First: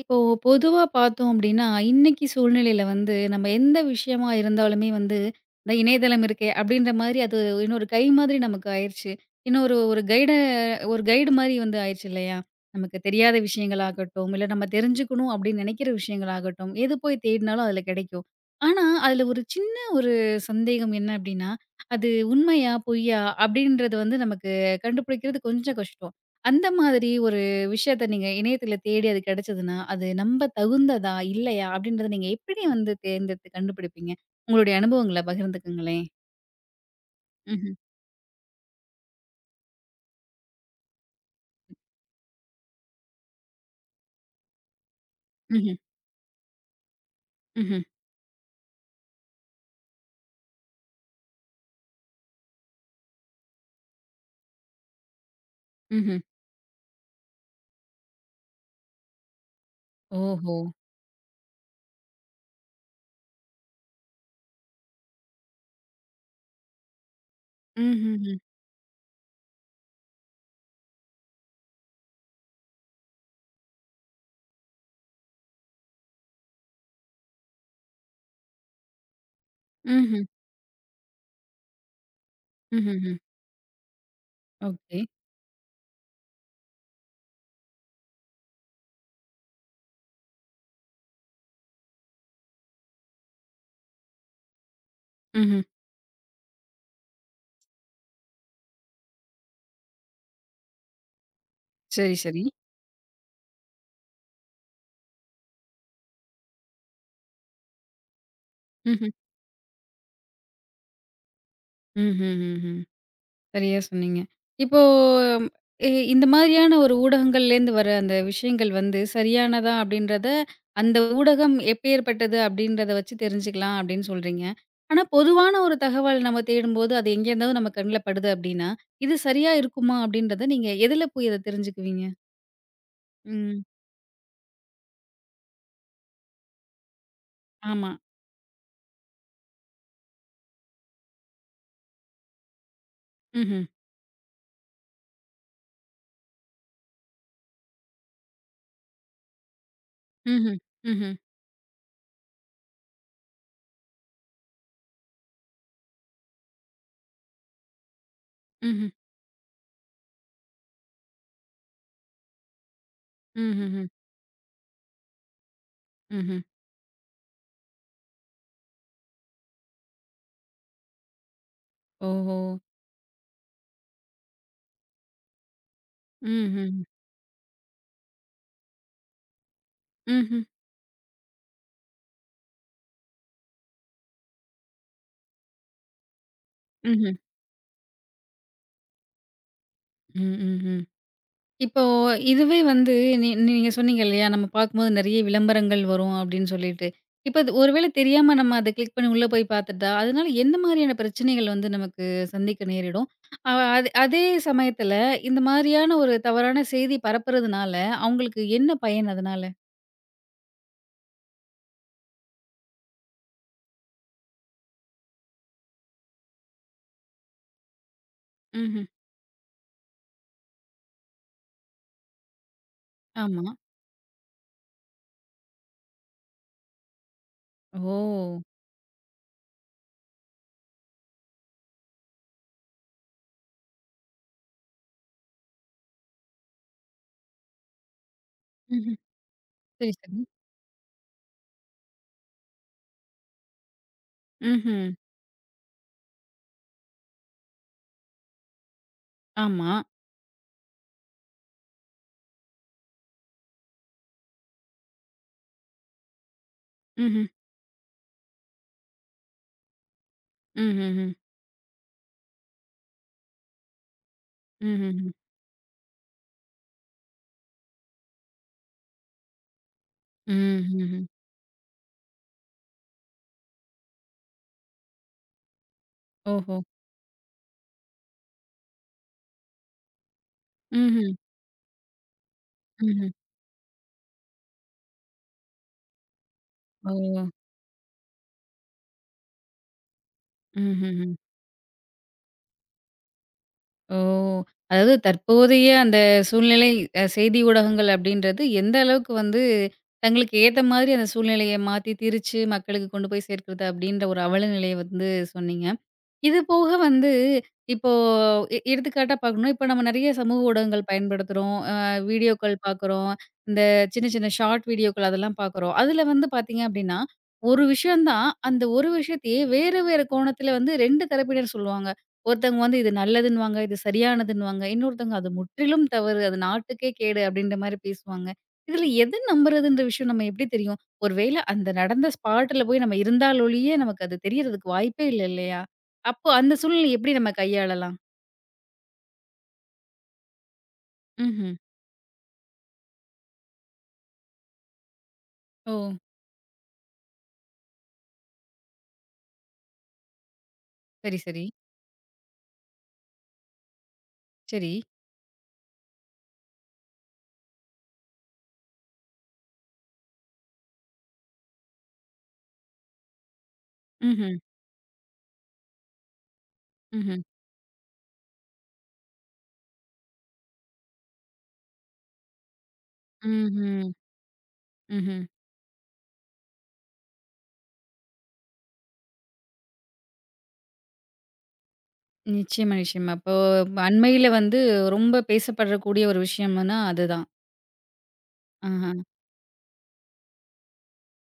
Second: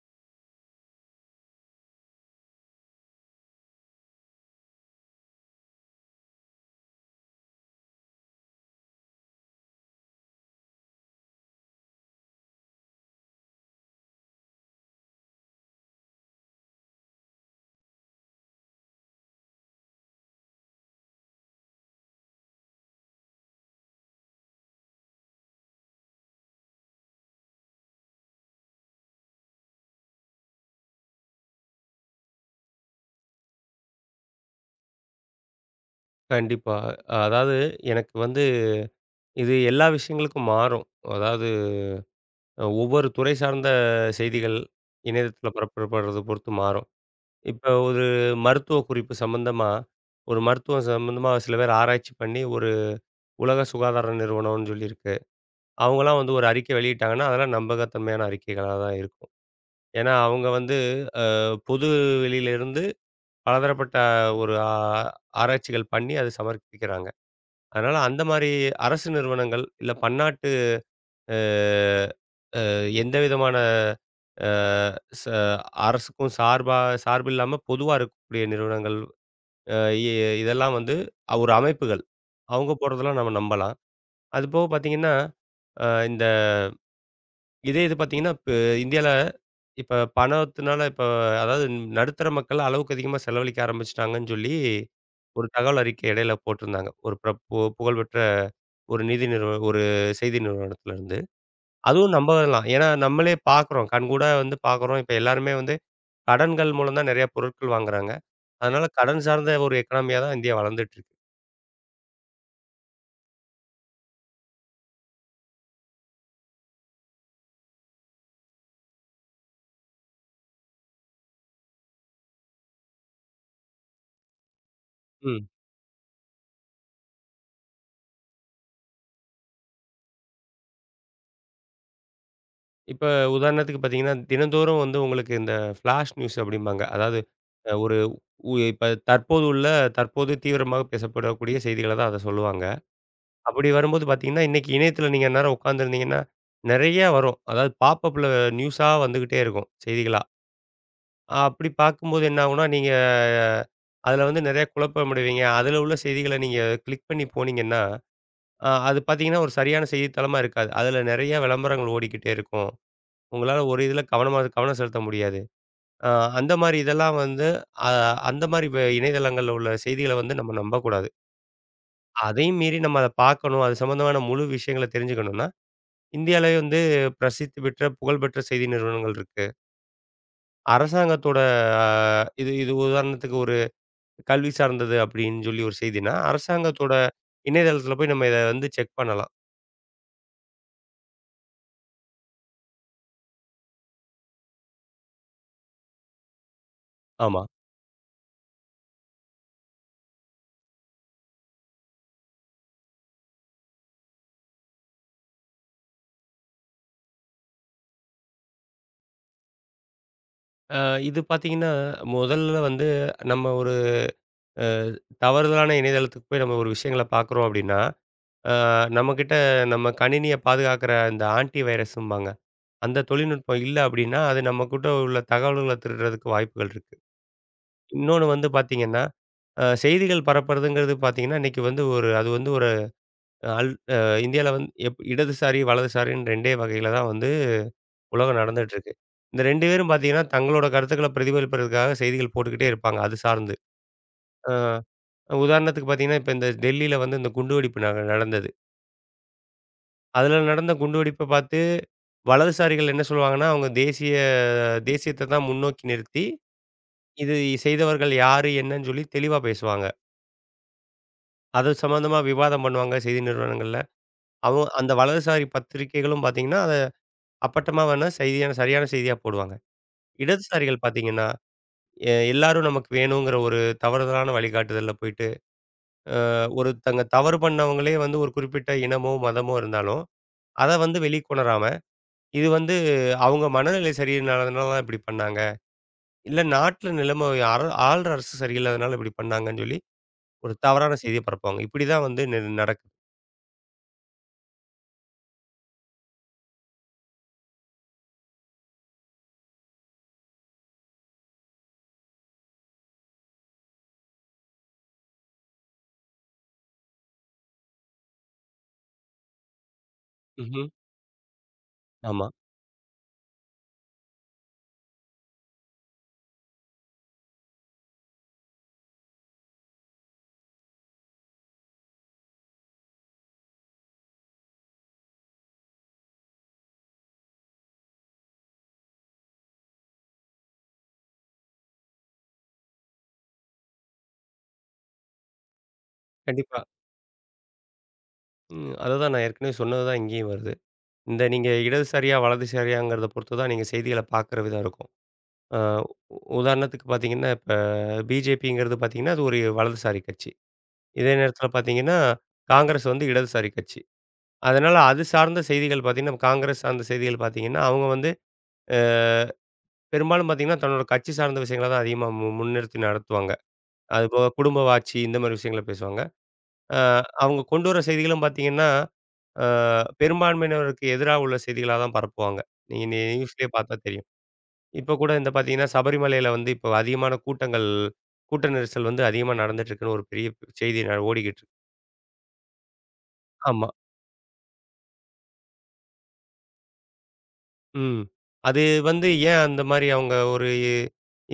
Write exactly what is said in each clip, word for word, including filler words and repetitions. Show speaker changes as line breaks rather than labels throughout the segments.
இப்போ பொதுவா பார்த்தோம் அப்படின்னா, இன்னைக்கு சூழ்நிலையில வந்து நம்ம எந்த விஷயமா இருந்தாலுமே வந்து, இந்த இணையதளம் இருக்கே அப்படின்ற மாரி அது இன்னொரு கை மாதிரி நமக்கு ஆயிருச்சு. இன்னொரு ஒரு கைட ஒரு கைடு மாரி வந்து ஆயிருச்சு இல்லையா? நமக்கு தெரியாத விஷயங்களாகட்டும், இல்ல நம்ம தெரிஞ்சுக்கணும் அப்படின்னு நெனைக்கிற விஷயங்களாகட்டும், எது போய் தேடினாலும் அதுல கெடைக்கும். ஆனா, அதுல ஒரு சின்ன ஒரு சந்தேகம் என்ன அப்படின்னா, அது உண்மையா? பொய்யா? அப்படின்றது வந்து நமக்கு கண்டுபிடிக்கிறது கொஞ்சம் கஷ்டம். அந்த மாதிரி ஒரு விஷயத்த நீங்க இணையத்துல தேடி அது கிடைச்சதுன்னா, அது நம்ப தகுந்ததா? இல்லையா? அப்படின்றத நீங்க எப்படி வந்து தேர்ந்தெடுத்து கண்டுபிடிப்பீங்க? உங்களுடைய அனுபவங்கள பகிர்ந்துக்கங்களேன்.
கண்டிப்பா. அதாவது
ம்ஹ்ம்.
எனக்கு வந்து இது எல்லா விஷயங்களுக்கும் மாறும். அதாவது அஹ், ஒவ்வொரு துறை சார்ந்த செய்திகள் இணையதளத்துல
ம்ஹ்ம்.
பரப்பப்படுறத பொறுத்து மாறும். இப்ப
ம்ஹ்ம்.
ஒரு மருத்துவ குறிப்பு சம்மந்தமா, ஒரு மருத்துவம் சம்மந்தமா சில பேர் ஆராய்ச்சி பண்ணி ஒரு உலக சுகாதார நிறுவனம்னு சொல்லியிருக்கு.
ம்ஹ்ம்.
அவங்கலாம் வந்து ஒரு அறிக்கை வெளியிட்டாங்கன்னா, அதெல்லாம் நம்பகத்தன்மையான அறிக்கைகளா தான் இருக்கும். ஏன்னா, அவங்க
ஓஹோ!
வந்து அஹ், பொது வெளியிலிருந்து பலதரப்பட்ட ஒரு ஆ ஆராய்ச்சிகள் பண்ணி அதை சமர்ப்பிக்கிறாங்க. அதனால அந்த
ம்ஹ்ஹ்ம்.
மாரி அரசு நிறுவனங்கள், இல்ல பன்னாட்டு அ எந்த விதமான அ ச அரசுக்கும் சார்பா சார்பு இல்லாம பொதுவா இருக்கக்கூடிய நிறுவனங்கள் அ இ
ம்ஹ்ம்.
இதெல்லாம் வந்து ஒரு அமைப்புகள். அவங்க
ம்ஹ்ஹ்ம்.
போடுறதெல்லாம் நம்ம நம்பலாம். அதுபோக
ஓகே.
பார்த்தீங்கன்னா, அ இந்த இதே இது பார்த்தீங்கன்னா, இப்ப இந்தியால இப்ப பணத்தினால இப்ப அதாவது நடுத்தர மக்கள் அளவுக்கு அதிகமா செலவழிக்க ஆரம்பிச்சுட்டாங்கன்னு சொல்லி, ஒரு
ம்ஹ்ம்.
தகவல் அறிக்கை இடையில போட்டிருந்தாங்க. ஒரு பிர பு புகழ்பெற்ற ஒரு நிதி நிறுவ ஒரு செய்தி நிறுவனத்திலருந்து. அதுவும்
சரி, சரி.
நம்பலாம். ஏன்னா, நம்மளே பார்க்குறோம். கண்கூடா வந்து பார்க்குறோம். இப்ப எல்லாருமே வந்து கடன்கள் மூலம் தான் நெறைய பொருட்கள் வாங்குறாங்க. அதனால
ம்ஹ்ம்.
கடன் சார்ந்த ஒரு எக்கனாமியா தான் இந்தியா வளர்ந்துட்டு இருக்கு.
ம்ஹ்ஹ்ம். சரியா சொன்னீங்க. இப்போ ம், இ இந்த மாதிரியான ஒரு ஊடகங்கள்லேருந்து வர அந்த விஷயங்கள் வந்து சரியானதா அப்படின்றத, அந்த ஊடகம் எப்பேர்ப்பட்டது அப்படின்றத வச்சு தெரிஞ்சுக்கலாம் அப்படின்னு சொல்றீங்க. ஆனா
ம்.
பொதுவான ஒரு தகவல் நம்ம தேடும்போது, அது எங்கேருந்தாவது நம்ம கண்ல படுது அப்படின்னா, இது சரியா இருக்குமா அப்படின்றத நீங்க எதுல போய் அத தெரிஞ்சுக்குவீங்க?
இப்ப
ம்.
உதாரணத்துக்கு பார்த்தீங்கன்னா, தினந்தோறும் வந்து உங்களுக்கு இந்த ஃபிளாஷ் நியூஸ் அப்படிம்பாங்க. அதாவது அ
ஆமா.
ஒரு உ இப்ப தற்போது உள்ள தற்போது தீவிரமாக பேசப்படக்கூடிய செய்திகள தான் அத சொல்லுவாங்க.
ம்ஹ்ம்.
அப்படி வரும்போது பார்த்தீங்கன்னா, இன்னைக்கு இணையத்தில நீங்க அந்நேரம் உட்காந்துருந்தீங்கன்னா, நெறைய வரும். அதாவது பாப்பப்ல நியூஸா வந்துகிட்டே இருக்கும் செய்திகளா.
ம்ஹ்ம். ம்ஹ்ம்.
அப்படி பார்க்கும்போது என்ன ஆகும்னா, நீங்க அதில வந்து நெறைய குழப்பமடைவீங்க. அதில உள்ள செய்திகள நீங்க கிளிக் பண்ணி போனீங்கன்னா, அ
ம்ஹ்ம்.
அது பார்த்தீங்கன்னா, ஒரு சரியான செய்தித்தாளமா இருக்காது. அதில நெறைய விளம்பரங்கள் ஓடிக்கிட்டே இருக்கும். உங்களால ஒரு
ம்ஹ்ஹ்ம்.
இதில கவனமா கவனம் செலுத்த முடியாது. அ
ம்ஹ்ம்.
அந்த மாரி இதெல்லாம் வந்து அ அந்த மாரி வ இணையதளங்கள்ல உள்ள செய்திகள வந்து நம்ம நம்பக்கூடாது.
ஓஹோ!
அதையும் மீறி நம்ம அத பார்க்கணும். அது சம்மந்தமான முழு விஷயங்கள தெரிஞ்சுக்கணும்னா, இந்தியாலயே வந்து
ம்ஹ்ம்.
பிரசித்தி பெற்ற, புகழ்பெற்ற செய்தி நிறுவனங்கள் இருக்கு.
ம்ஹ்ம்.
அரசாங்கத்தோட அ இது இது உதாரணத்துக்கு ஒரு கல்வி சார்ந்தது அப்படின்னு சொல்லி ஒரு செய்தின்னா, அரசாங்கத்தோட
ம்ஹ்ம்.
இணையதளத்தில போய் நம்ம இத வந்து செக் பண்ணலாம்.
ம். ம். இப்போ இதுவே வந்து நீ நீங்க சொன்னீங்க இல்லையா? நம்ம பார்க்கும்போது நெறைய விளம்பரங்கள் வரும் அப்படின்னு சொல்லிட்டு. இப்ப
ஆமா.
அது ஒருவேளை தெரியாம நம்ம அத கிளிக் பண்ணி உள்ள போய் பார்த்துட்டா, அதனால எந்த மாதிரியான பிரச்சனைகள் வந்து நமக்கு சந்திக்க நேரிடும்? அ அது அதே சமயத்துல இந்த மாதிரியான ஒரு தவறான செய்தி பரப்புறதுனால, அவங்களுக்கு என்ன பயன் அதனால?
அ இது பார்த்தீங்கன்னா, முதல்ல வந்து நம்ம ஒரு அ தவறுதலான இணையதளத்துக்கு போய் நம்ம ஒரு விஷயங்கள பார்க்குறோம் அப்படின்னா, அ
ம்ஹ்ம்.
நம்மகிட்ட நம்ம கணினிய பாதுகாக்கிற இந்த ஆன்டி வைரஸ்ம்பாங்க. அந்த
ஆமா.
தொழில்நுட்பம் இல்ல அப்படின்னா, அது நம்மகிட்ட உள்ள தகவல்கள திருடுறதுக்கு வாய்ப்புகள் இருக்கு. இன்னொன்னு
ஓ!
வந்து பார்த்தீங்கன்னா, அ செய்திகள் பரப்புறதுங்கிறது பார்த்தீங்கன்னா, இன்னைக்கு வந்து ஒரு அது வந்து ஒரு அல் அ இந்தியால வந்து எப் இடதுசாரி, வலதுசாரின்னு இரண்டு வகையில தான் வந்து உலகம் நடந்துட்டு இருக்கு.
ம்ஹ்ம்.
இந்த இரண்டு பேரும்
சரி, சரி.
பார்த்தீங்கன்னா, தங்களோட கருத்துக்கள பிரதிபலிப்பதற்காக செய்திகள் போட்டுக்கிட்டே இருப்பாங்க, அது சார்ந்து. அ
ம்ஹ்ம்.
உதாரணத்துக்கு பார்த்தீங்கன்னா, இப்ப இந்த டெல்லியில வந்து இந்த குண்டுவெடிப்பு ந நடந்தது.
ஆமா.
அதுல நடந்த குண்டுவெடிப்ப பார்த்து வலதுசாரிகள் என்ன சொல்லுவாங்கன்னா, அவங்க தேசிய தேசியத்த தான் முன்னோக்கி நிறுத்தி,
ம்ஹ்ம்.
இது செய்தவர்கள் யாரு? என்னன்னு சொல்லி தெளிவா பேசுவாங்க.
ம்ஹ்ஹ்ம்.
அது சம்மந்தமா விவாதம் பண்ணுவாங்க செய்தி நிறுவனங்கள்ல. அவங்க அந்த
ம்ஹ்ஹ்ம்.
வலதுசாரி பத்திரிகைகளும் பார்த்தீங்கன்னா, அத அப்பட்டமா வேணா செய்தியான சரியான செய்தியா போடுவாங்க. இடதுசாரிகள்
ம்ஹ்ஹ்ம்.
பார்த்தீங்கன்னா எ எல்லாரும் நமக்கு வேணுங்கிற ஒரு தவறுதலான வழிகாட்டுதல்ல போயிட்டு, அ
ஓஹோ!
ஒருத்தங்க தவறு பண்ணவங்களே வந்து ஒரு குறிப்பிட்ட இனமோ, மதமோ இருந்தாலும், அத வந்து
ம்ஹ்ம்.
வெளி கொணராம, இது வந்து
ம்ஹ்ம்.
அவங்க மனநிலை சரியில்லாதனால தான் இப்படி பண்ணாங்க. இல்ல நாட்டுல
ஓ!
நிலைமை அர ஆள்ற அரசு சரியில்லாதனால இப்படி பண்ணாங்கன்னு சொல்லி, ஒரு தவறான
ம்ஹ்ஹ்ம்.
செய்திய பரப்புவாங்க. இப்படி தான் வந்து நி நடக்குது.
ஓ! அதாவது தற்போதைய அந்த சூழ்நிலை அ செய்தி ஊடகங்கள் அப்படின்றது எந்த அளவுக்கு வந்து தங்களுக்கு ஏத்த மாதிரி அந்த சூழ்நிலைய மாத்தி, திரிச்சு மக்களுக்கு கொண்டு போய் சேர்க்கிறது அப்படின்ற ஒரு அவல நிலைய வந்து சொன்னீங்க. இது போக வந்து, இப்போ எ எடுத்துக்காட்டா பார்க்கணும்னா, இப்போ நம்ம நெறைய சமூக
ம்ஹ்ம்.
ஊடகங்கள் பயன்படுத்துறோம். அ
ஆமா.
வீடியோக்கள் பார்க்குறோம். இந்த சின்ன சின்ன ஷார்ட் வீடியோக்கள் அதெல்லாம் பார்க்குறோம். அதில வந்து பார்த்தீங்க அப்படின்னா, ஒரு விஷயம் தான். அந்த ஒரு விஷயத்தையே வேறு வேறு கோணத்தில வந்து ரெண்டு தரப்பினர் சொல்லுவாங்க. ஒருத்தவங்க வந்து இது நல்லதுன்னுவாங்க, இது சரியானதுன்னுவாங்க. இன்னொருத்தவங்க அது முற்றிலும் தவறு, அது நாட்டுக்கே கேடு அப்படின்ற மாரி பேசுவாங்க. இதில எது நம்புறதுன்ற விஷயம் நம்ம எப்படி தெரியும்? ஒரு வேள அந்த நடந்த ஸ்பாட்ல போய் நம்ம இருந்தாலொழிய நமக்கு அது தெரியறதுக்கு வாய்ப்பே இல்ல இல்லையா? அப்போ அந்த
கண்டிப்பா.
சூழ்நிலைய எப்படி நம்ம கையாளலாம்?
ம். அததான் நான் ஏற்கனவே சொன்னது தான் இங்கேயும் வருது. இந்த நீங்க
ம்ஹ்ம்.
இடதுசாரியா, வலதுசாரியாங்கிறத பொறுத்து தான் நீங்க செய்திகள பார்க்குற விதம் இருக்கும். அ
ஓ!
உ உதாரணத்துக்கு பார்த்தீங்கன்னா, இப்ப பிஜேபிங்கிறது பார்த்தீங்கன்னா, அது ஒரு வலதுசாரி கட்சி. இதே
சரி, சரி.
நேரத்தில பார்த்தீங்கன்னா, காங்கிரஸ் வந்து இடதுசாரி கட்சி.
சரி.
அதனால அது சார்ந்த செய்திகள் பார்த்தீங்கன்னா, காங்கிரஸ் சார்ந்த செய்திகள் பார்த்தீங்கன்னா, அவங்க வந்து அ பெரும்பாலும் பார்த்தீங்கன்னா, தன்னோட கட்சி சார்ந்த விஷயங்கள தான் அதிகமா மு முன்னிறுத்தி நடத்துவாங்க. அதுபோக
ம்ஹ்ம்.
குடும்ப வாட்சி இந்த மாரி விஷயங்கள பேசுவாங்க. அ
ம்ஹ்ம்.
அவங்க கொண்டு வர செய்திகளும் பார்த்தீங்கன்னா, அ பெரும்பான்மையினருக்கு எதிரா உள்ள செய்திகளா தான் பரப்புவாங்க. நீங்க நி நியூஸ்லயே பார்த்தா
ம்ஹ்ம்.
தெரியும். இப்ப கூட
ம்ஹ்ம்.
இந்த பார்த்தீங்கன்னா, சபரிமலையில வந்து இப்போ அதிகமான கூட்டங்கள் கூட்ட நெரிசல் வந்து அதிகமா நடந்துட்டு இருக்குன்னு ஒரு பெரிய செய்தி ந ஓடிக்கிட்டு இருக்கு.
நிச்சயமா, நிச்சயமா. அப்போ
ஆமா.
அண்மையில வந்து ரொம்ப பேசப்படக்கூடிய ஒரு விஷயம்னா அதுதான்.
ம். அது
ஆஹா.
வந்து ஏன் அந்த மாரி அவங்க ஒரு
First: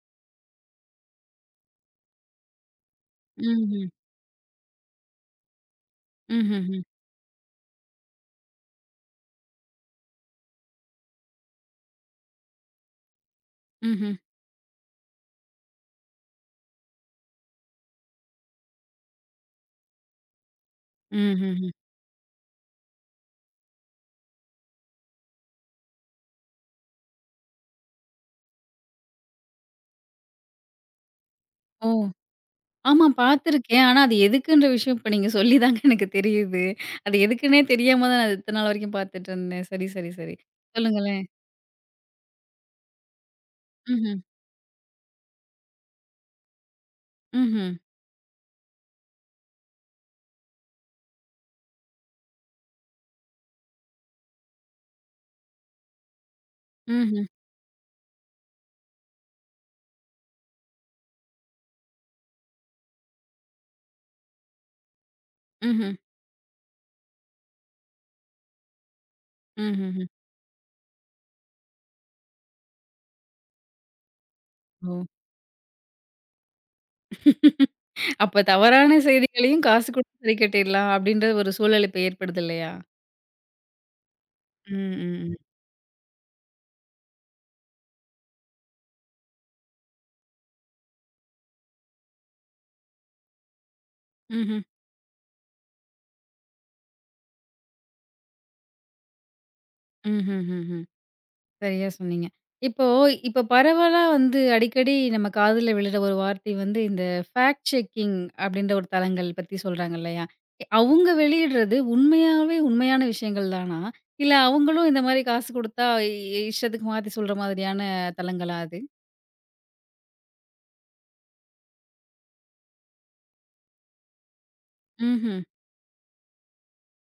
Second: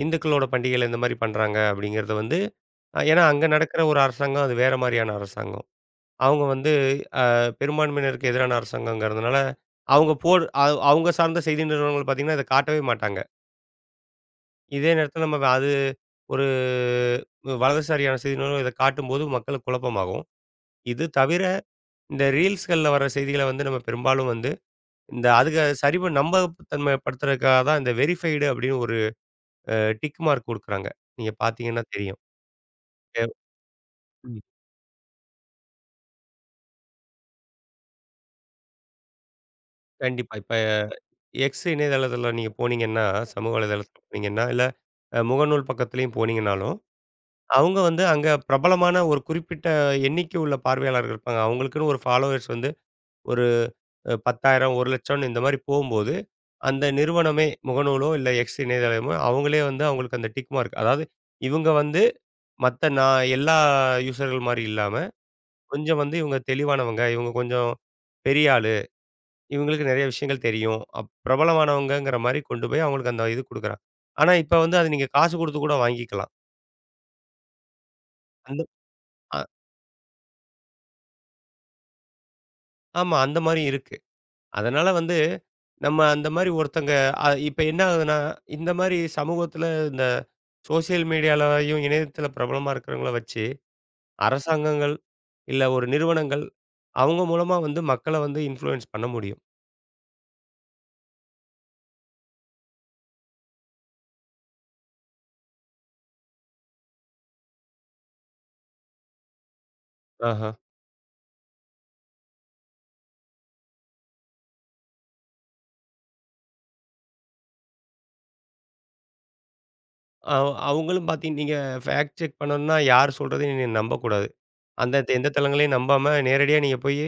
இந்துக்களோட பண்டிகையில இந்த மாரி பண்றாங்க அப்படிங்கிறத வந்து அஹ், ஏன்னா அங்க நடக்கிற
ம்ஹ்ம்.
ஒரு அரசாங்கம் அது வேற மாரியான அரசாங்கம். அவங்க வந்து
ம்ஹ்ஹ்ம்.
அ பெரும்பான்மையினருக்கு எதிரான அரசாங்கங்கிறதுனால, அவங்க போடு அவ் அவங்க சார்ந்த செய்தி நிறுவனங்கள் பார்த்தீங்கன்னா, இத காட்டவே மாட்டாங்க.
ம்ஹ்ம்.
இதே நேரத்தில நம்ம அது ஒரு வலதுசாரியான செய்தி நிறுவனம் இத காட்டும்போது மக்களுக்கு குழப்பமாகும். இது தவிர,
ம்ஹ்ஹ்ம்.
இந்த ரீல்ஸ்கள்ல வர செய்திகள வந்து நம்ம பெரும்பாலும் வந்து, இந்த அதுக்கு சரி பண் நம்பகத்தன்மைப்படுத்துறதுக்காக தான் இந்த வெரிஃபைடு அப்படின்னு ஒரு அ டிக் மார்க் குடுக்குறாங்க. நீங்க பார்த்தீங்கன்னா
ஓ!
தெரியும்.
ஆமா
எ
பார்த்துருக்கேன். ஆனா அது
ம்.
எதுக்குன்ற விஷயம் இப்ப நீங்க சொல்லி தாங்க எனக்கு தெரியுது. அது எதுக்குன்னே தெரியாம தான் நான் இத்தன நாள் வரைக்கும் பார்த்துட்டுருந்தேன். சரி, சரி,
கண்டிப்பா.
சரி.
இப்ப
சொல்லுங்களேன்.
X இணையதளத்தில நீங்க போனீங்கன்னா, சமூக வலைதளத்தில
ம்ஹ்ம்.
போனீங்கன்னா, இல்ல அ முகநூல் பக்கத்திலயும் போனீங்கன்னாலும்,
ம்ஹ்ம்.
அவங்க வந்து அங்க பிரபலமான ஒரு குறிப்பிட்ட எண்ணிக்கை உள்ள பார்வையாளர்கள் இருப்பாங்க. அவங்களுக்குன்னு ஒரு ஃபாலோவர்ஸ் வந்து ஒரு அ பத்தாயிரம் ஒரு லட்சம் இந்த மாரி போம்போது, அந்த
ம்ஹ்ம்.
நிறுவனமே முகநூலோ இல்ல எக்ஸ் இணையதளமோ அவங்களே வந்து அவங்களுக்கு அந்த டிக் மார்க் அதாவது இவங்க வந்து மத்த நான் எல்லா யூசர்கள் மாரி இல்லாம,
ம்ஹ்ம்.
கொஞ்சம் வந்து இவங்க தெளிவானவங்க, இவங்க கொஞ்சம் பெரிய ஆளு,
ம்ஹ்ம்.
இவங்களுக்கு நெறைய
ம்ஹ்ஹ்ம்.
விஷயங்கள் தெரியும். அப் பிரபலமானவங்கங்கிற மாரி கொண்டு போய் அவங்களுக்கு அந்த இது குடுக்குறாங்க. ஆனா இப்ப வந்து அது
ஓ!
நீங்க காசு குடுத்து கூட வாங்கிக்கலாம்.
அப்ப
அந்த
தவறான
அ
செய்திகளையும் காசு குடுத்து சரி கட்டிடலாம் அப்படின்ற ஒரு சூழல் இப்ப ஏற்படுது இல்லையா?
ஆமா அந்த மாரி இருக்கு. அதனால
ம்,
வந்து,
ம்.
நம்ம அந்த மாரி ஒருத்தங்க அ இப்ப என்ன ஆகுதுன்னா, இந்த மாரி சமூகத்தில இந்த சோசியல் மீடியாலயும், இணையத்தில பிரபலமா இருக்கிறவங்கள வச்சு,
ம்ஹ்ம்.
அரசாங்கங்கள் இல்ல ஒரு நிறுவனங்கள், அவங்க மூலமா வந்து மக்கள வந்து இன்ஃப்ளூயன்ஸ் பண்ண முடியும்.
ம்ஹ்ஹ்ஹ்ம். சரியா சொன்னீங்க. இப்போ இப்ப பரவலா வந்து அடிக்கடி நம்ம காதுல விழுற ஒரு வார்த்தை வந்து இந்த ஃபேக்ட் செக்கிங் அப்படின்ற ஒரு தளங்கள் பத்தி சொல்றாங்க இல்லையா?
ஆஹா.
எ- அவங்க வெளியிடுறது உண்மையாவே உண்மையான விஷயங்கள் தானா? இல்ல அவங்களும் இந்த மாரி காசு குடுத்தா இ இ- இஷ்டத்துக்கு மாத்தி சொல்ற மாதிரியான தளங்களா அது?
அவ் அவங்களும் பார்த்தீங்க நீங்க ஃபேக்ட் செக் பண்ணணும்னா, யார் சொல்றதையும் நீங்க நம்பக்கூடாது. அந்த த- எந்த
ம்ஹ்ம்.
தளங்களையும் நம்பாம, நேரடியா நீங்க போயி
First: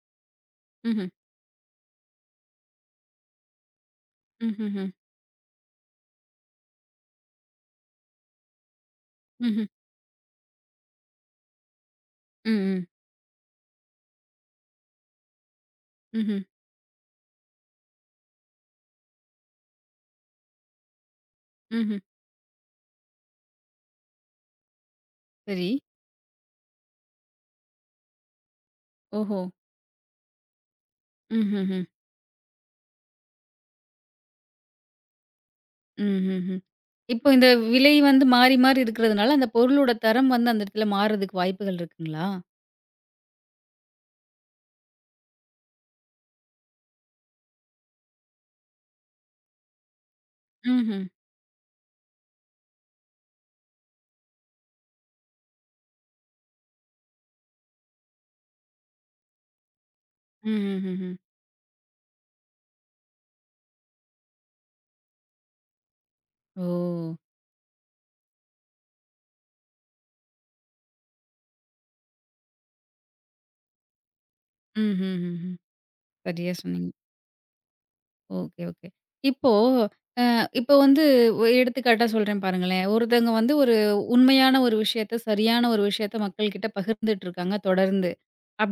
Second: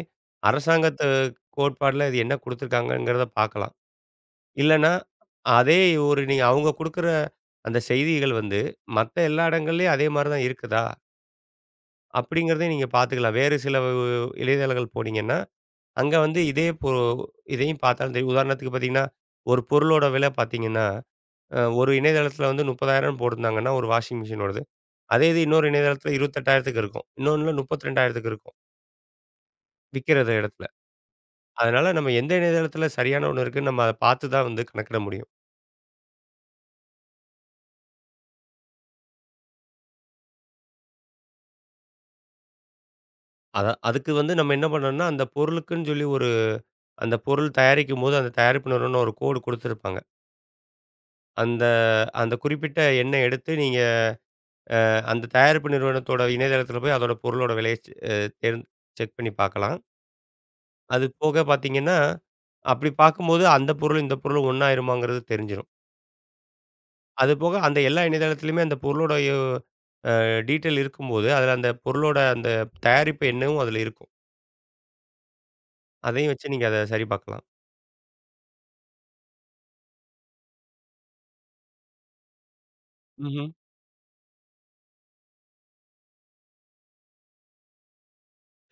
ம்ஹ்ம்.
அரசாங்கத்து கோட்பாடுல இது என்ன குடுத்துருக்காங்கங்கிறத பார்க்கலாம்.
ம்ஹ்ஹ்ம்.
இல்லன்னா, அதே ஒரு நீங்க அவங்க குடுக்குற அந்த செய்திகள் வந்து, மத்த எல்லா
ம்ஹ்ம்.
இடங்கள்லயும் அதே மாரி தான் இருக்குதா?
ம்,
அப்படிங்கிறதையும்
ம்.
நீங்க பார்த்துக்கலாம். வேறு சில வ இணையதளங்கள் போனீங்கன்னா, அங்க
ம்ஹ்ம்.
வந்து இதே பொ இதையும் பார்த்தாலும் தெரியும். உதாரணத்துக்கு பார்த்தீங்கன்னா, ஒரு பொருளோட விலை பார்த்தீங்கன்னா, அ ஒரு
ம்ஹ்ம்.
இணையதளத்தில வந்து 30,000ன்னு போட்டிருந்தாங்கன்னா, ஒரு வாஷிங் மிஷினோடது. அதே இது இன்னொரு
சரி.
இணையதளத்தில 28,000த்துக்கு இருக்கும். இன்னொன்னுல 32,000த்துக்கு இருக்கும்.
ஓஹோ!
விக்கிற இடத்துல.
ம்ஹ்ஹ்ம்.
அதனால நம்ம எந்த இணையதளத்தில சரியான ஒண்ணு இருக்குன்னு நம்ம அத பார்த்து தான் வந்து கணக்கிட முடியும்.
ம்ஹ்ஹ்ம். இப்போ இந்த விலை வந்து மாறி, மாறி இருக்கிறதுனால, அந்த பொருளோட தரம் வந்து அந்த இடத்துல மாறுறதுக்கு வாய்ப்புகள் இருக்குங்களா?
அத அதுக்கு வந்து நம்ம என்ன பண்ணணும்னா, அந்த பொருளுக்குன்னு சொல்லி ஒரு அந்த பொருள் தயாரிக்கும்போது, அந்த தயாரிப்பு நிறுவனம் ஒரு கோடு குடுத்துருப்பாங்க.
ம்ஹ்ம்.
அந்த அந்த குறிப்பிட்ட எண்ணை எடுத்து நீங்க அந்த தயாரிப்பு நிறுவனத்தோட இணையதளத்தில போய் அதோட பொருளோட விலைய செ அ தேர்ந் செக் பண்ணி பார்க்கலாம். அது
ம்ஹ்ஹ்ஹ்ம்.
போக பார்த்தீங்கன்னா, அப்படி பார்க்கும்போது அந்த பொருள், இந்த பொருள் ஒண்ணாயிருமாங்கிறது தெரிஞ்சிரும்.
ஓ!
அது போக அந்த எல்லா இணையதளத்திலயுமே அந்த பொருளோட யோ அ டீட்டெயில் இருக்கும்போது, அதில அந்த பொருளோட அந்த தயாரிப்பு எண்ணமும் அதில இருக்கும்.
ம்ஹ்ஹ்ஹ்ம்.
அதையும் வச்சு
சரியா
நீங்க அத
சொன்னீங்க.
சரி பார்க்கலாம்.
Okay, okay. இப்போ அ இப்போ வந்து ஒ எடுத்துக்காட்டா சொல்றேன் பாருங்களேன். ஒருத்தவங்க
ம்ஹ்ம்.
வந்து ஒரு உண்மையான ஒரு விஷயத்த, சரியான ஒரு விஷயத்த மக்கள்கிட்ட பகிர்ந்துட்டு இருக்காங்க தொடர்ந்து.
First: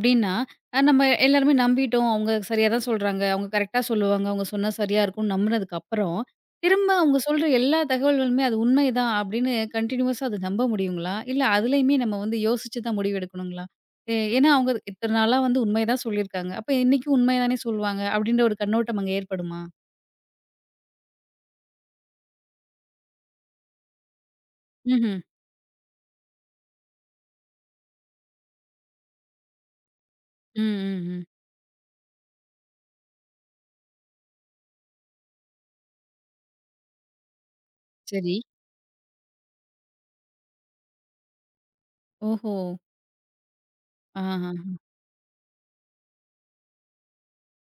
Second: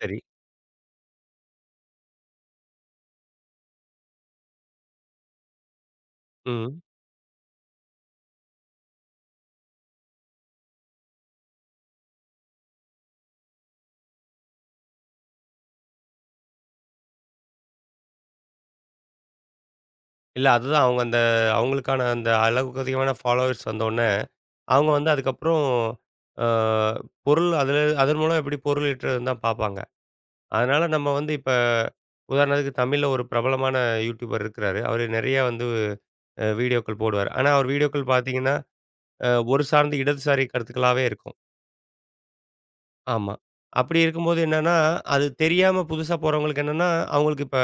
சரி.
அ நம்ம எல்லாருமே நம்பிட்டோம். அவங்க சரியா தான் சொல்றாங்க. அவங்க கரெக்ட்டா சொல்லுவாங்க. அவங்க சொன்னா சரியா இருக்கும்னு நம்புனதுக்கு அப்புறம்,
ம்.
திரும்ப அவங்க சொல்ற எல்லா தகவல்களுமே அது உண்மைதான் அப்படின்னு கன்டினியூவஸா அத நம்ப முடியுங்களா? இல்ல அதுலயுமே நம்ம வந்து யோசிச்சு தான் முடிவு எடுக்கணுங்களா? ஏ ஏன்னா அவங்க இத்தன நாளா வந்து உண்மைய தான் சொல்லியிருக்காங்க. அப்ப இன்னைக்கும் உண்மைய தானே சொல்லுவாங்க அப்படின்ற ஒரு கண்ணோட்டம் அங்க ஏற்படுமா?
இல்ல அதுதான் அவங்க அந்த அவங்களுக்கான அந்த அளவுக்கு அதிகமான ஃபாலோவர்ஸ் வந்தோனே, அவங்க வந்து
ம்ஹ்ம்.
அதுக்கப்புறம் அ பொருள் அதில அதன் மூலம் எப்படி பொருள் ஈட்டுறதுன்னு தான் பார்ப்பாங்க.
ம்,
அதனால
ம்,
நம்ம
ம்.
வந்து இப்ப உதாரணத்துக்கு தமிழ்ல ஒரு பிரபலமான யூடியூபர் இருக்கிறாரு. அவரு நெறைய வந்து அ வீடியோக்கள் போடுவாரு. ஆனா அவர் வீடியோக்கள்
சரி.
பார்த்தீங்கன்னா, அ ஒரு சார்ந்த இடதுசாரி கருத்துக்களாவே இருக்கும்.
ஓஹோ!
ஆமா. அப்படி இருக்கும்போது
ஆஹா.
என்னன்னா, அது தெரியாம புதுசா போறவங்களுக்கு என்னன்னா, அவங்களுக்கு இப்ப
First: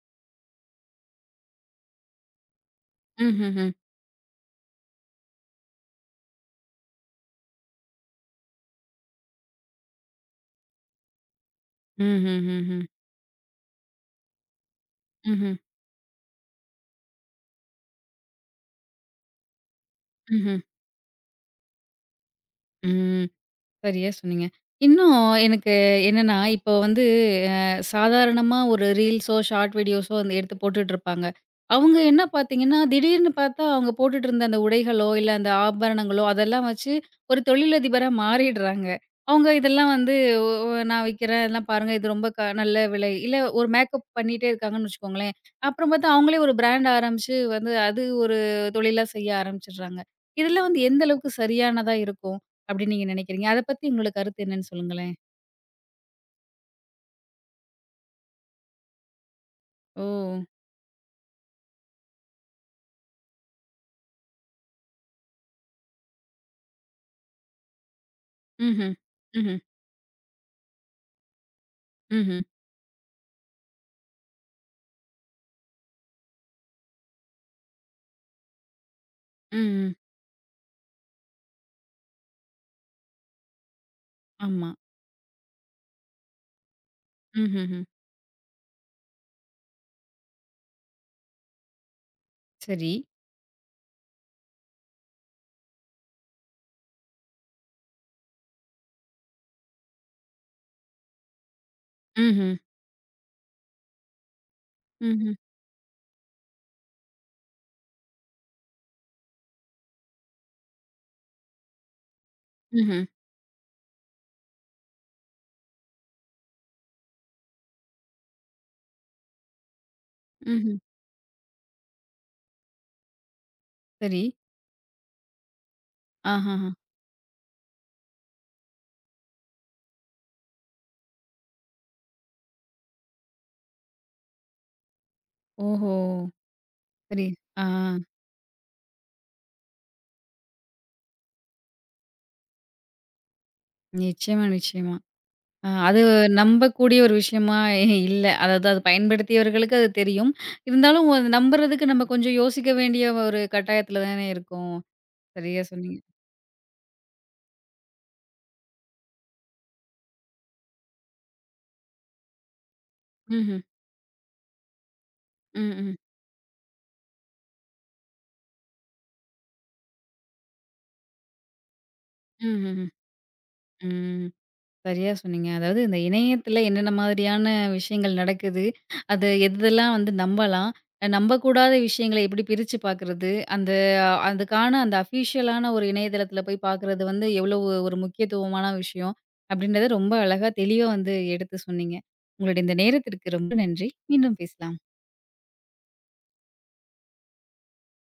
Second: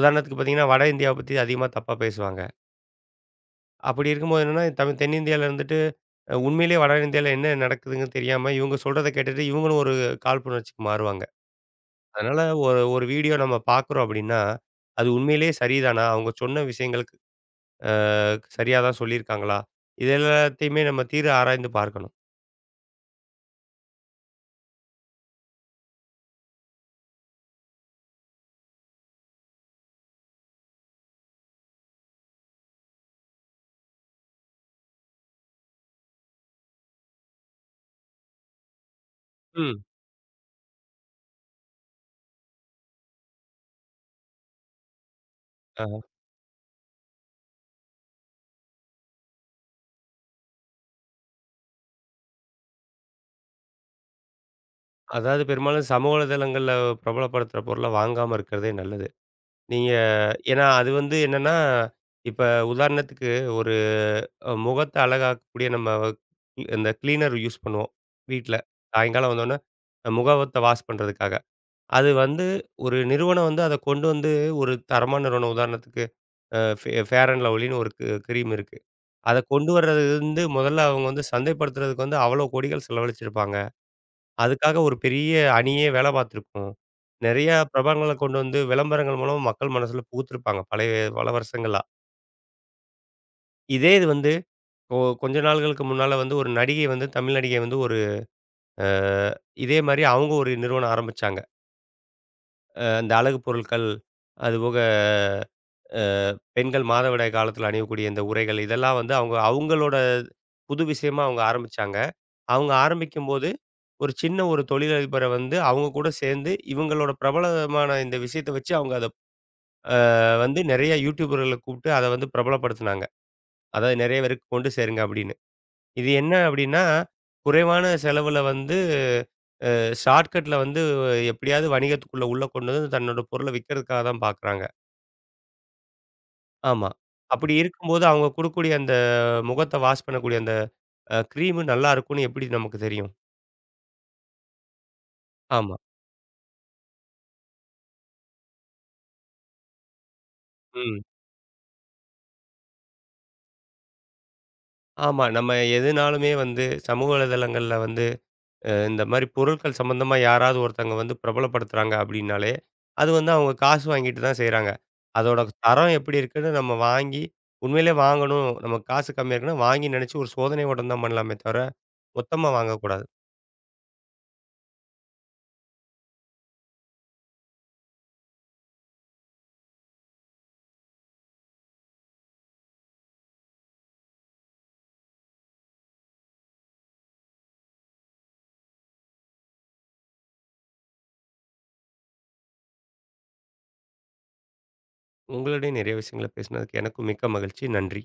உதாரணத்துக்கு பார்த்தீங்கன்னா, வட இந்தியாவ பத்தி அதிகமா தப்பா பேசுவாங்க.
ம்ஹ்ஹ்ம்.
அப்படி இருக்கும்போது என்னன்னா, தமிழ் தென்னிந்தியால இருந்துட்டு, அ உண்மையிலேயே வட இந்தியால என்ன நடக்குதுங்கன்னு தெரியாம, இவங்க சொல்றத கேட்டுட்டு இவங்களும் ஒரு காழ்ப்புணர்ச்சிக்கு மாறுவாங்க. அதனால ஒரு
ம்ஹ்ஹ்ஹ்ம்.
ஒரு வீடியோ நம்ம பார்க்குறோம் அப்படின்னா, அது உண்மையிலேயே
ம்ஹ்ம்.
சரிதானா? அவங்க சொன்ன விஷயங்களுக்கு அ சரியா தான் சொல்லியிருக்காங்களா? இது
ம்ஹ்ம். ம். ம். ம்ஹும், ம்ஹும்.
எல்லாத்தையுமே நம்ம தீர ஆராய்ந்து பார்க்கணும்.
ம். சரியா சொன்னீங்க. இன்னும் எனக்கு என்னன்னா, இப்போ வந்து, சாதாரணமா ஒரு ரீல்ஸோ, ஷார்ட் வீடியோஸோ வந்து எடுத்து போட்டுட்ருப்பாங்க. அவங்க என்ன பார்த்தீங்கன்னா, திடீர்னு பார்த்தா அவங்க போட்டுட்டு இருந்த அந்த உடைகளோ, இல்ல அந்த ஆபரணங்களோ அதெல்லாம் வச்சு ஒரு தொழிலதிபரா மாறிடுறாங்க. அவங்க
ம்.
இதெல்லாம் வந்து ஒ நான் விக்கிறேன் இதெல்லாம் பாருங்க இது ரொம்ப க நல்ல விலை. இல்ல ஒரு மேக்கப் பண்ணிட்டே இருக்காங்கன்னு வச்சுக்கோங்களேன்.
அ
அப்புறம் பார்த்தா அவங்களே ஒரு பிராண்ட் ஆரம்பிச்சு வந்து அது ஒரு தொழிலா செய்ய ஆரம்பிச்சுடுறாங்க. இதெல்லாம் வந்து எந்த அளவுக்கு சரியானதா இருக்கும் அப்படின்னு நீங்க நினைக்கிறீங்க? அத பத்தி உங்களோட கருத்து என்னன்னு சொல்லுங்களேன்?
அதாவது பெரும்பாலும் சமூக வலைதளங்கள்ல பிரபலப்படுத்துற பொருள வாங்காம இருக்கிறதே நல்லது. நீங்க
ஓ!
ஏன்னா அது வந்து என்னன்னா, இப்ப உதாரணத்துக்கு ஒரு அ முகத்த அழகாக்கக்கூடிய நம்ம இந்த கிளீனர் யூஸ் பண்ணுவோம் வீட்ல.
ம்ஹ்ம்.
சாயங்காலம் வந்தோனே
ம்ஹ்ம்.
முகவத்த வாஷ் பண்றதுக்காக. அது
ம்ஹ்ம்.
வந்து ஒரு நிறுவனம் வந்து அத கொண்டு வந்து ஒரு தரமான நிறுவனம் உதாரணத்துக்கு அ ஃபே ஃபேர் அண்ட் லவ்லின்னு ஒரு க் கிரீம் இருக்கு. அத கொண்டு
ம்.
வர்றது வந்து முதல்ல அவங்க வந்து சந்தைப்படுத்துறதுக்கு வந்து அவ்வளோ கோடிகள் செலவழிச்சிருப்பாங்க.
ஆமா.
அதுக்காக ஒரு பெரிய அணியே வேலை பார்த்துருக்கும். நெறையா
ம்ஹ்ஹ்ம்.
பிரபலங்கள கொண்டு வந்து விளம்பரங்கள் மூலமா மக்கள் மனசுல புகுத்திருப்பாங்க. பழைய பல வருஷங்களா.
சரி.
இதே இது வந்து கொ கொஞ்ச நாள்களுக்கு முன்னால வந்து ஒரு நடிகை வந்து தமிழ் நடிகை வந்து ஒரு அ இதே மாரி அவங்க ஒரு நிறுவனம் ஆரம்பிச்சாங்க.
ம்ஹ்ம்.
அ இந்த அழகு பொருட்கள், அதுபோக
ம்ஹ்ம்.
அ பெண்கள் மாதவிடாய் காலத்தில அணியக்கூடிய இந்த உறைகள் இதெல்லாம் வந்து அவங்க அவங்களோட புது விஷயமா அவங்க ஆரம்பிச்சாங்க. அவங்க
ம்ஹ்ம்.
ஆரம்பிக்கும்போது ஒரு சின்ன ஒரு தொழிலதிபர வந்து அவங்க கூட சேர்ந்து இவங்களோட பிரபலமான இந்த விஷயத்த வச்சு அவங்க அத அ வந்து
ம்ஹ்ம்.
நெறைய யூடியூபர்கள கூப்பிட்டு அத வந்து பிரபலப்படுத்துனாங்க. அதாவது நெறைய
சரி.
பேருக்கு கொண்டு சேருங்க அப்படின்னு. இது என்ன
ஆஹஹா.
அப்படின்னா, குறைவான செலவுல வந்து ஷார்ட்கட்ல வந்து எப்படியாவது வணிகத்துக்குள்ள உள்ள கொண்டு வந்து தன்னோட பொருள விக்கிறதுக்காக தான் பார்க்குறாங்க.
ஓஹோ!
ஆமா.
சரி.
அப்படி
ஆ
இருக்கும்போது அவங்க குடுக்கக்கூடிய அந்த முகத்த வாஷ் பண்ணக்கூடிய அந்த அ கிரீமு நல்லா இருக்கும்னு எப்படி நமக்கு தெரியும்?
நிச்சயமா, நிச்சயமா. அ
ஆமா.
அது நம்பக்கூடிய ஒரு விஷயமா இல்ல. அதாவது அது பயன்படுத்தியவர்களுக்கு அது தெரியும்.
ம்.
இருந்தாலும் அது நம்புறதுக்கு நம்ம கொஞ்சம் யோசிக்க வேண்டிய ஒரு கட்டாயத்துல தானே இருக்கோம்.
ஆமா. நம்ம
சரியா சொன்னீங்க.
எதுனாலுமே வந்து சமூக வலைதளங்கள்ல வந்து அ இந்த மாரி பொருட்கள் சம்மந்தமா யாராவது ஒருத்தங்க வந்து பிரபலப்படுத்துறாங்க அப்படின்னாலே, அது வந்து அவங்க
ம்ஹ்ம்.
காசு வாங்கிட்டு தான் செய்றாங்க. அதோட
ம்,
தரம்
ம்.
எப்படி இருக்குன்னு நம்ம வாங்கி உண்மையிலே வாங்கணும். நம்ம காசு கம்மியா இருக்குன்னா வாங்கி நினைச்சு ஒரு சோதனை ஓட்டம் தான் பண்ணலாமே தவிர, மொத்தமா
ம்ஹ்ஹ்ம்.
வாங்கக்கூடாது.
ம். சரியா சொன்னீங்க. அதாவது இந்த இணையத்தில என்னென்ன மாதிரியான விஷயங்கள் நடக்குது? அது எதெல்லாம் வந்து நம்பலாம்? அ நம்பக்கூடாத விஷயங்கள எப்படி பிரிச்சு பார்க்குறது? அந்த அஹ், அதுக்கான அந்த அஃபிஷியலான ஒரு இணையதளத்தில போய் பார்க்குறது வந்து எவ்வளவு ஒரு முக்கியத்துவமான விஷயம்? அப்படின்றத ரொம்ப அழகா தெளிவா வந்து எடுத்து சொன்னீங்க. உங்களுடைய இந்த நேரத்திற்கு ரொம்ப நன்றி. மீண்டும் பேசலாம்.
உங்களுடைய நிறைய விஷயங்கள பேசினதுக்கு எனக்கும் மிக்க மகிழ்ச்சி. நன்றி.